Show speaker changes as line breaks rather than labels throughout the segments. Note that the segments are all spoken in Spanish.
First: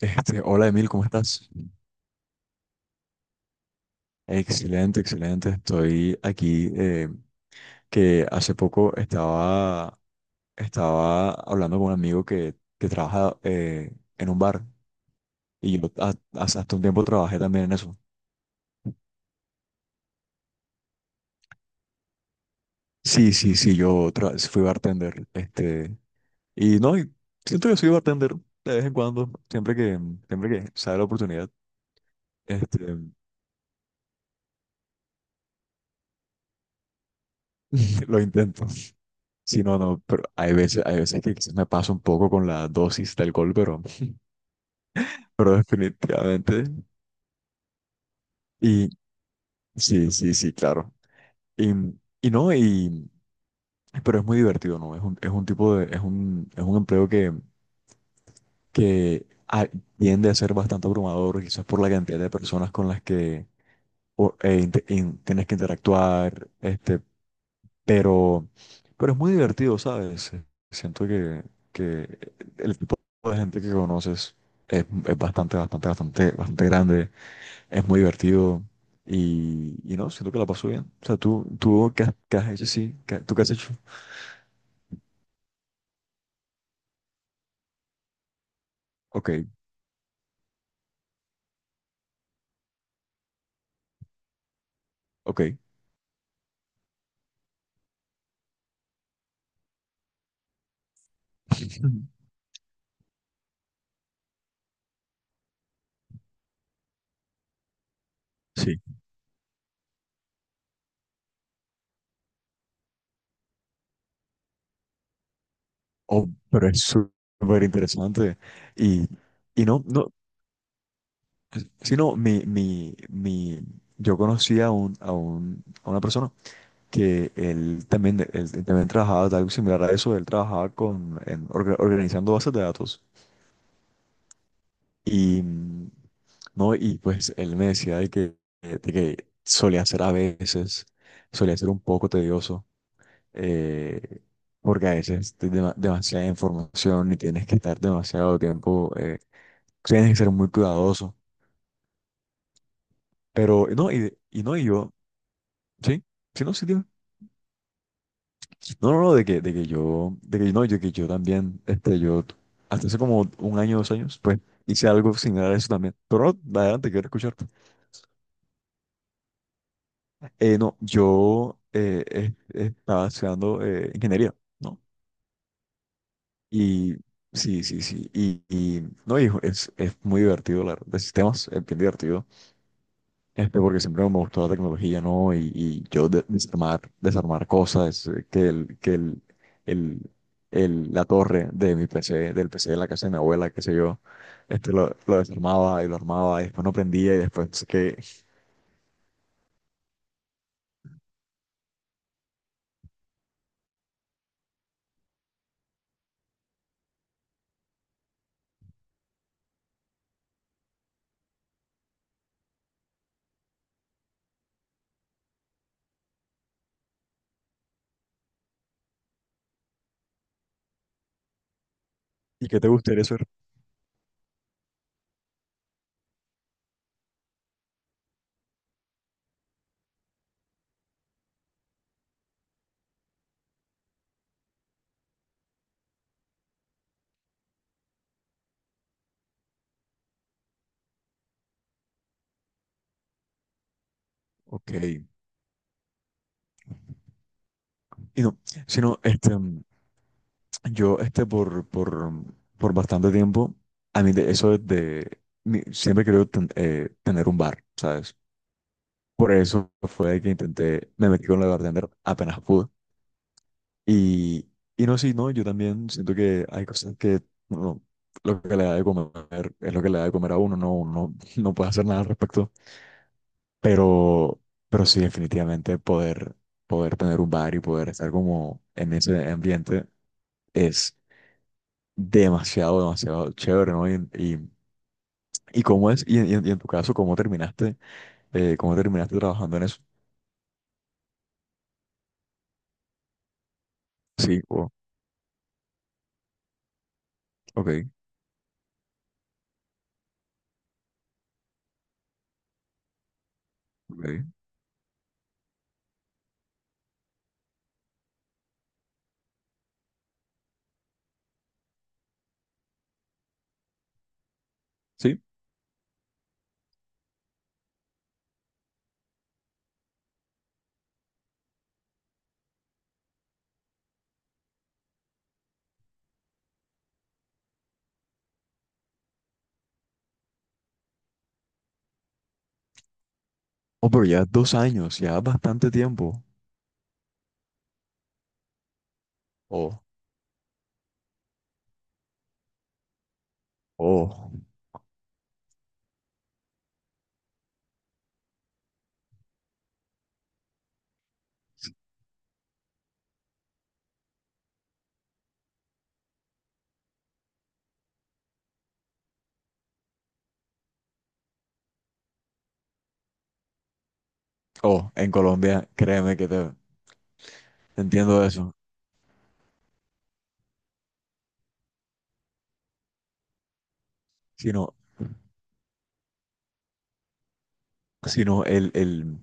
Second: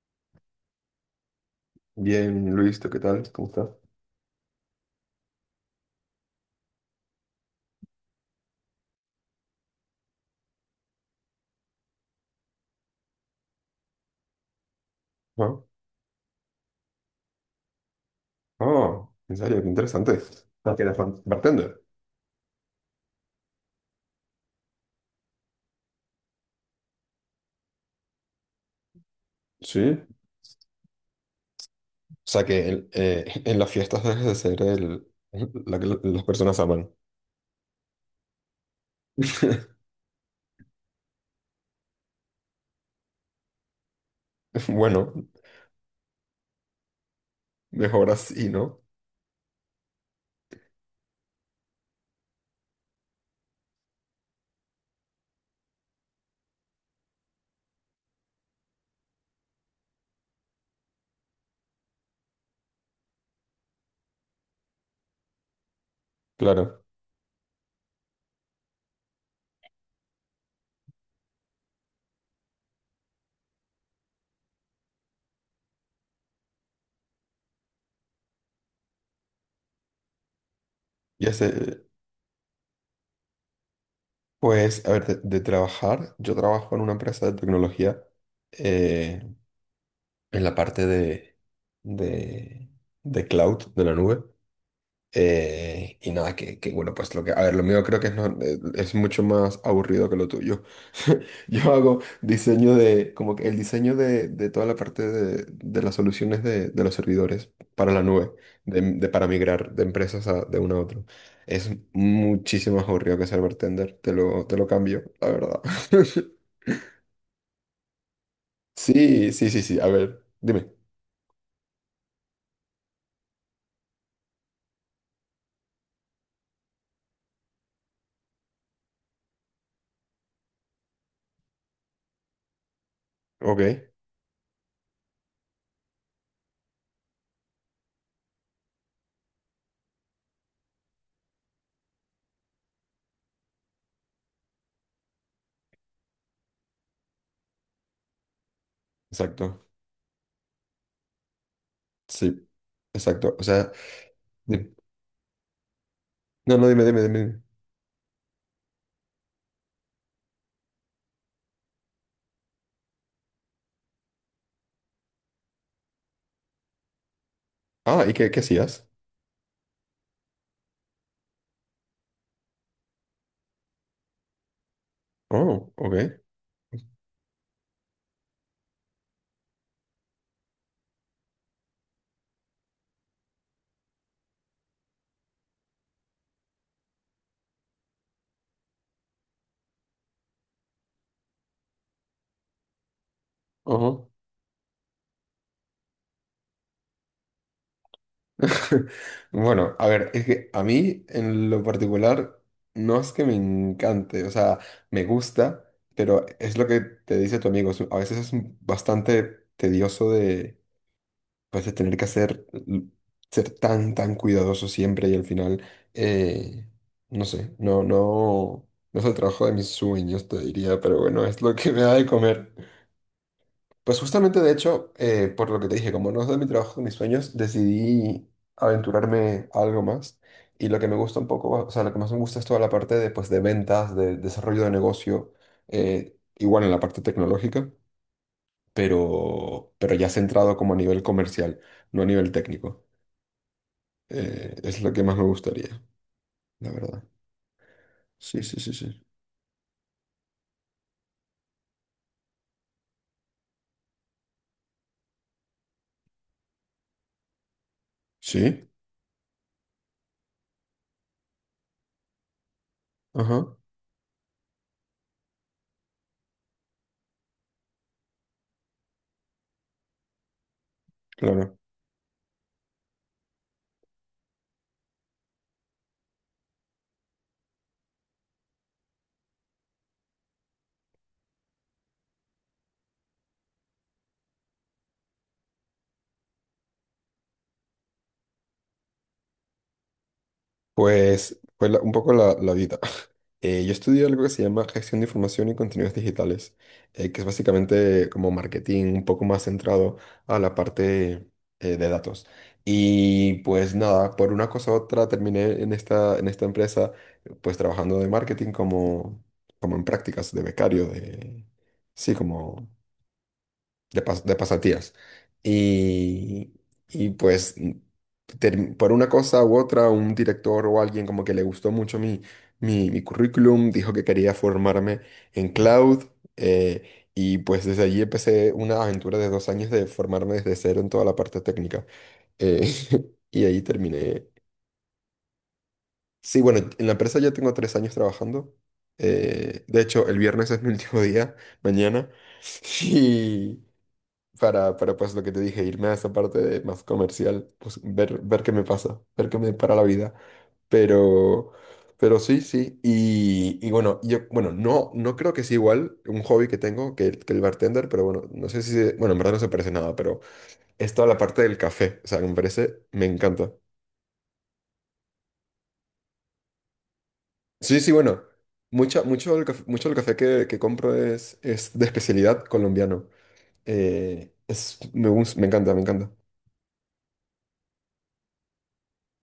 Hola Emil, ¿cómo estás?
Bien, Luis, ¿tú qué tal? ¿Cómo estás?
Excelente, excelente. Estoy aquí, que hace poco estaba hablando con un amigo que trabaja en un bar
Ah,
y yo hace hasta un tiempo trabajé también en eso.
ah, en serio, qué interesante. Ah, que eres bartender.
Sí, sí, sí, yo fui bartender. Y no, siento que soy bartender de vez en cuando,
Sí. O
siempre que sale la oportunidad,
sea que en,
este,
eh, en las fiestas debes de ser el, la que las personas aman.
lo intento. Sí, no, no, pero hay veces que quizás me paso un poco con la dosis de alcohol, pero
Bueno,
Pero definitivamente.
mejor así, ¿no?
Y sí, sí, sí, claro. Y, y no, pero es muy divertido, ¿no? Es un, es un empleo que tiende a ser bastante abrumador, quizás por la cantidad de personas con las que tienes que interactuar,
Claro.
pero, pero es muy divertido, ¿sabes? Siento que el tipo de gente que conoces es bastante, bastante, bastante, bastante grande. Es muy divertido y no, siento que la paso bien. O sea,
Y
tú,
ese,
tú qué has hecho, sí, ¿tú qué has hecho?
pues, a ver, de trabajar, yo trabajo en una empresa de tecnología
Ok,
eh, en la parte de, de cloud, de la nube.
ok.
Y nada, que bueno, pues lo que, a ver, lo mío creo que es, es mucho más aburrido que lo tuyo. Yo hago
Ujú.
diseño de, como que el diseño de toda la parte de las soluciones de los servidores para la nube,
Sí.
de, para migrar de empresas de una a otra. Es muchísimo más aburrido que ser bartender, te lo cambio, la verdad.
Oh, pero es súper interesante. Y,
Sí, sí, sí,
y
sí,
no,
a
no,
ver, dime.
sino mi, mi, mi, yo conocí a un, a una persona que él también trabajaba de algo similar a eso, él trabajaba organizando bases de datos.
Ok,
Y, mm, no, y pues él me decía de que solía ser un poco tedioso, eh, porque a veces te demasiada información y tienes que estar demasiado tiempo,
exacto,
tienes que ser muy cuidadoso.
sí, exacto, o
Pero
sea,
no,
dime.
sí, sí, no,
No,
sí,
no, dime,
dime.
dime, dime. Dime.
No, no, no, de que yo, de que no, yo que yo también, yo hasta hace como un año, 2 años, pues hice algo similar a eso también. Pero no, adelante, quiero escucharte.
Ah, ¿y qué, qué hacías?
No, yo estaba estudiando ingeniería, ¿no?
Oh, ok.
Y sí, sí, sí. No, hijo, es muy divertido hablar de sistemas, es bien divertido, porque siempre me gustó la tecnología, ¿no? Desarmar cosas, que el, el- la torre de mi PC, del PC de la casa de mi abuela, qué sé
Ajá.
yo, lo desarmaba y lo armaba, y después no prendía, y después
Bueno, a ver, es que a mí en lo particular no es que me encante, o sea, me gusta, pero es lo que te dice tu amigo, es a veces es bastante tedioso de, pues, de tener que hacer, ser tan, tan cuidadoso siempre y al final, eh, no sé, no, no, no es el trabajo de mis sueños, te diría, pero bueno, es lo que me da de
¿y
comer.
que te gustaría hacer?
Pues justamente, de hecho, por lo que te dije, como no es de mi trabajo, de mis sueños, decidí aventurarme a algo más. Y lo que me gusta un poco, o sea, lo que más me gusta es toda la parte de, pues, de ventas, de desarrollo de negocio, igual en la parte tecnológica, pero ya centrado como a nivel comercial, no a nivel técnico.
Ok.
Es lo que más me gustaría, la verdad.
Y no,
Sí, sí, sí, sí.
sino, este. Yo, este, por, por, por bastante tiempo, a mí de, eso es de, mi- siempre quiero tener un bar, ¿sabes?
Sí,
Por eso fue que intenté, me metí con la bartender apenas pude.
ajá,
Y, y no, sí, no, yo también siento que hay cosas no, lo que le da de comer es lo que le da de comer a uno, no, uno no
claro.
puede hacer nada al respecto. Pero, pero sí, definitivamente poder tener un bar y poder estar como en ese ambiente es demasiado, demasiado chévere, ¿no? Y en tu caso, ¿cómo terminaste trabajando en eso?
Pues fue un poco la, la vida. Yo estudio algo que
Sí,
se llama
o
gestión de información y contenidos digitales, que es
ok,
básicamente como marketing un poco más centrado a la parte de datos. Y pues nada, por
ok,
una cosa u otra terminé en esta empresa pues trabajando de marketing como, como en prácticas de becario, de... Sí, como de, de pasatías.
sí.
Y, y pues por una cosa u otra, un director o alguien como que le gustó mucho mi, mi, mi currículum, dijo que quería formarme en cloud. Y pues desde allí empecé una aventura de 2 años de formarme desde cero en toda la parte técnica. Eh, y ahí
Oh, pero ya
terminé.
dos años, ya bastante tiempo.
Sí, bueno, en la empresa ya tengo 3 años trabajando. De
Oh,
hecho, el viernes es mi último día, mañana. Y,
oh,
para pues lo que te dije, irme a esa parte de más comercial, pues ver, ver qué me pasa, ver qué me depara la vida. Pero, pero sí, sí. Y bueno, yo, bueno, no, no creo que sea igual un hobby que tengo que, que el bartender, pero bueno, no sé si, bueno, en verdad no se parece nada, pero es toda la parte del café, o sea, que me parece, me encanta.
oh, en Colombia, créeme que te
Sí, sí, bueno,
entiendo eso.
mucha, mucho del café que compro es de especialidad colombiano.
Sino,
Es, me, me encanta, me encanta.
sino el,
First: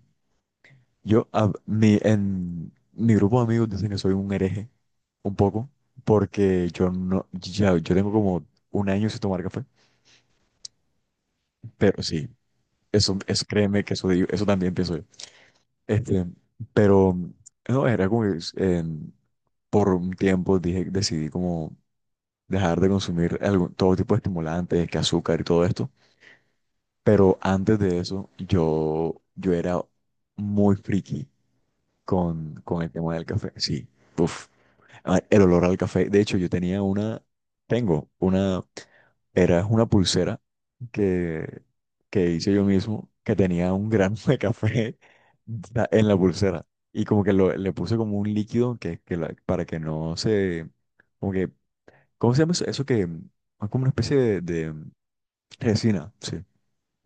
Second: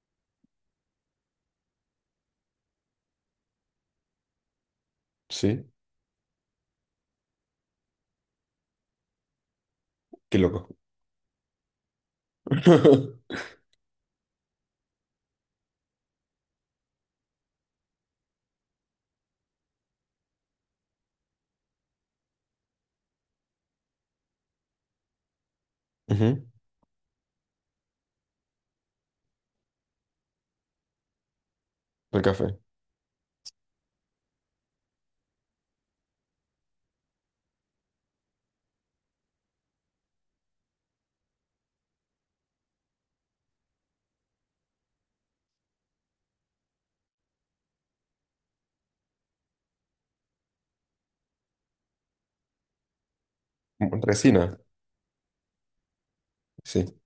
yo, a mi, En mi grupo de amigos dicen que soy un hereje, un poco,
Sí,
porque yo no, ya, yo tengo como un año sin tomar café,
qué loco.
pero sí. Eso, eso créeme que eso también pienso yo. Este, pero no, era como que por un tiempo decidí como dejar de consumir todo tipo de estimulantes, que azúcar y todo esto.
Ujú.
Pero antes de eso, yo era muy friki
El café.
con el tema del café. Sí, uf, ah, el olor al café. De hecho, yo tenía una, tengo una. Era una pulsera que, que hice yo mismo, que tenía un grano de café en la pulsera. Y como que le puse como un líquido para que no se... Como que, ¿cómo se llama eso? Eso que es como una especie de,
Resina,
de resina, sí.
sí.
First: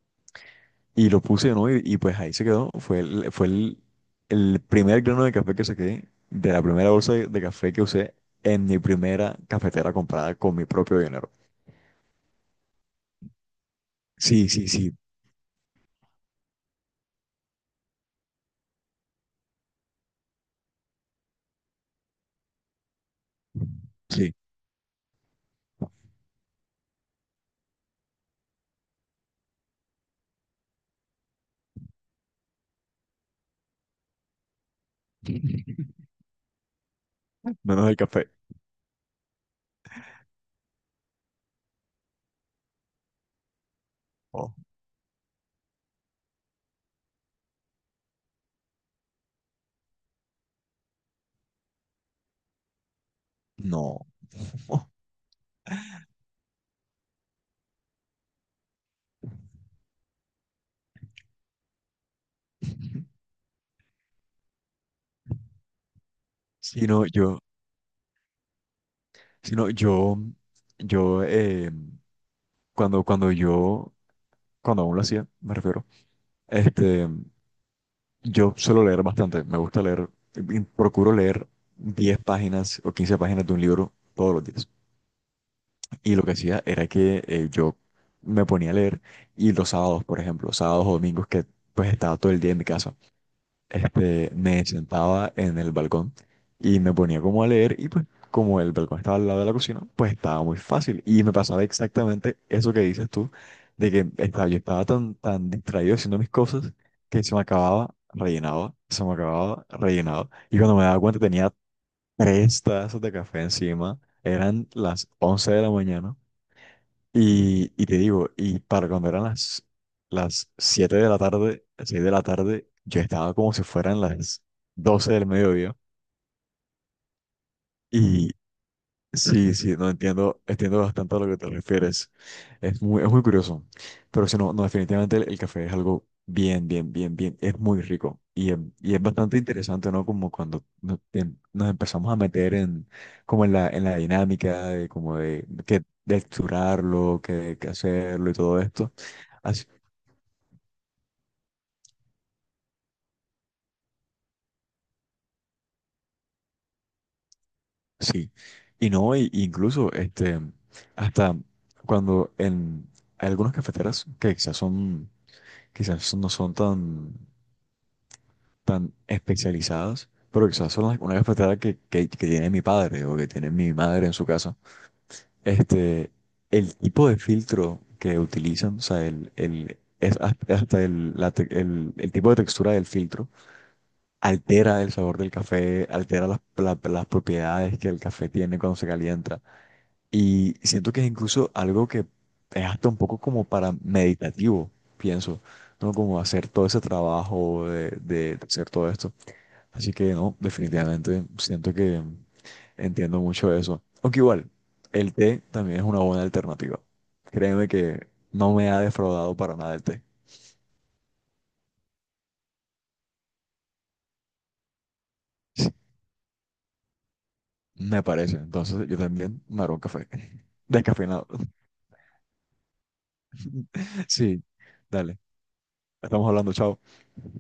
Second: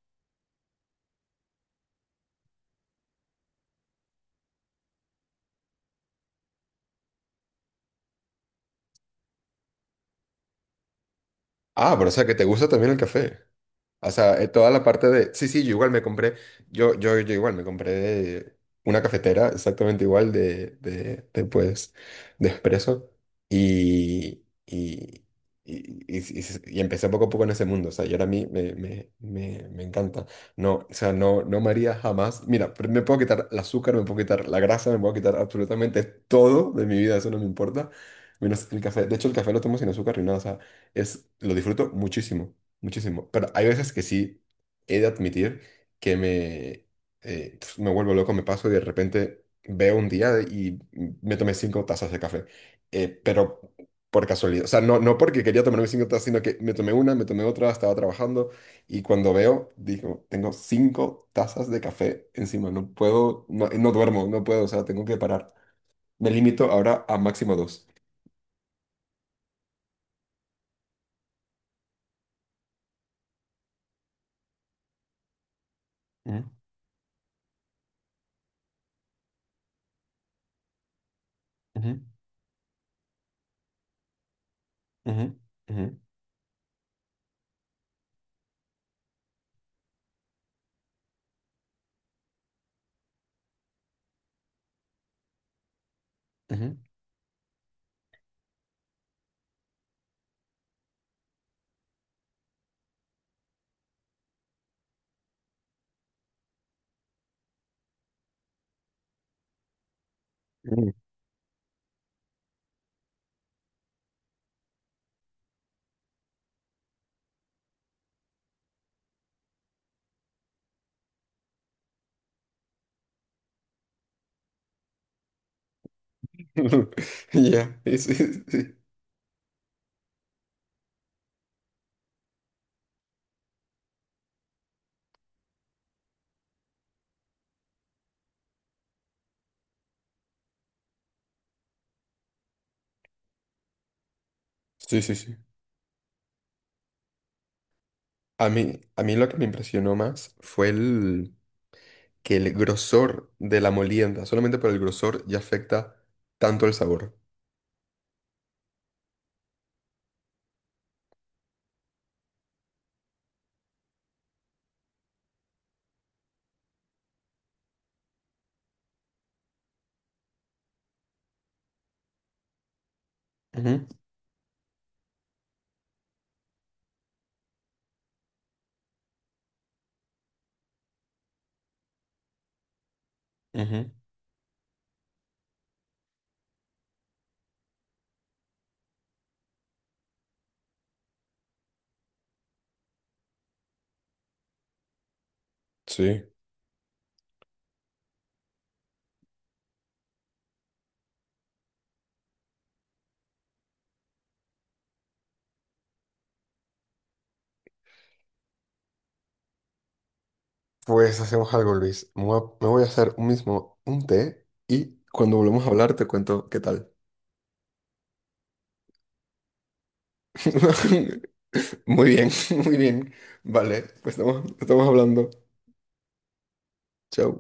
Y lo puse, ¿no? Y pues ahí se quedó. Fue el primer grano de café que saqué de la primera bolsa de café que usé en mi primera cafetera comprada con mi propio dinero.
Ah, pero o sea que te gusta también el café. O sea,
Sí, sí,
toda la
sí,
parte de... Sí, sí, yo igual me compré, yo igual me compré una cafetera exactamente igual de pues, de espresso
sí.
y, y, y y empecé poco a poco en ese mundo. O sea, y ahora a mí me me encanta. No, o sea, no, no me haría jamás... Mira, pero me puedo quitar el azúcar, me puedo quitar la grasa, me puedo quitar absolutamente todo de mi vida, eso no me
Menos
importa.
el café.
Menos el café. De hecho, el café lo tomo sin azúcar ni nada. O sea, es, lo disfruto muchísimo. Muchísimo. Pero hay veces que sí he de admitir que me, me vuelvo loco, me paso y de repente veo un día y me tomé 5 tazas de café. Pero
No.
por casualidad. O sea, no, no porque quería tomarme 5 tazas, sino que me tomé una, me tomé otra, estaba trabajando y cuando veo, digo, tengo 5 tazas de café encima. No puedo, no, no duermo, no puedo, o sea, tengo que parar. Me limito ahora
Sino
a
yo,
máximo dos.
sino yo, yo, eh, cuando, cuando yo, cuando aún lo hacía, me refiero,
Ujú,
este, yo suelo leer bastante, me gusta leer, y procuro leer
ujú,
10 páginas o 15 páginas de un libro todos los días.
ujú, ujú,
Y lo que hacía era que yo me ponía a leer y los sábados, por ejemplo, sábados o domingos que pues estaba todo el día en mi casa, me sentaba en el balcón y me ponía como a leer y pues como el balcón estaba al lado de la cocina, pues estaba muy fácil y me pasaba exactamente eso que dices tú, de que estaba, yo estaba tan, tan distraído haciendo mis cosas que se me acababa, rellenaba, se me acababa, rellenaba y cuando me
ujú.
daba cuenta tenía 3 tazas de café encima, eran las 11 de la mañana y te digo, y para cuando eran las 7 de la tarde, 6 de la tarde, yo estaba como si fueran las 12 del mediodía.
Ya,
Y
sí,
sí, sí, no entiendo, entiendo bastante a lo que te refieres. Es muy curioso. Pero si no, no, definitivamente el café es algo bien, bien, bien, bien, es muy rico. Y es bastante interesante, ¿no? Como cuando nos empezamos a meter en la dinámica
sí, sí. Sí.
de texturarlo, que hacerlo y todo esto.
A mí lo que me impresionó más fue el que el grosor de la molienda, solamente por el grosor, ya afecta tanto el sabor.
Sí, y no, incluso hasta cuando en hay algunas cafeteras quizás no son tan, tan especializadas, pero quizás son una cafetera que tiene mi padre o que tiene mi
Ujú,
madre en su casa, este, el tipo de filtro que utilizan, o sea, es hasta el, la te- el tipo de textura del filtro
ujú.
altera el sabor del café, altera las propiedades que el café tiene cuando se calienta. Y siento que es incluso algo que es hasta un poco como para meditativo, pienso, ¿no? Como
Sí.
hacer todo ese trabajo de hacer todo esto. Así que no, definitivamente siento que entiendo mucho eso. Aunque igual, el té también es una buena alternativa. Créeme que no me ha defraudado para nada el té.
Pues hacemos algo, Luis. Me voy a hacer un mismo un té y cuando volvamos a hablar te cuento qué tal.
Me parece. Entonces yo también me haré un café. Descafeinado.
Muy bien, muy bien. Vale, pues estamos,
Sí,
estamos
dale.
hablando.
Estamos hablando, chao.
Chao.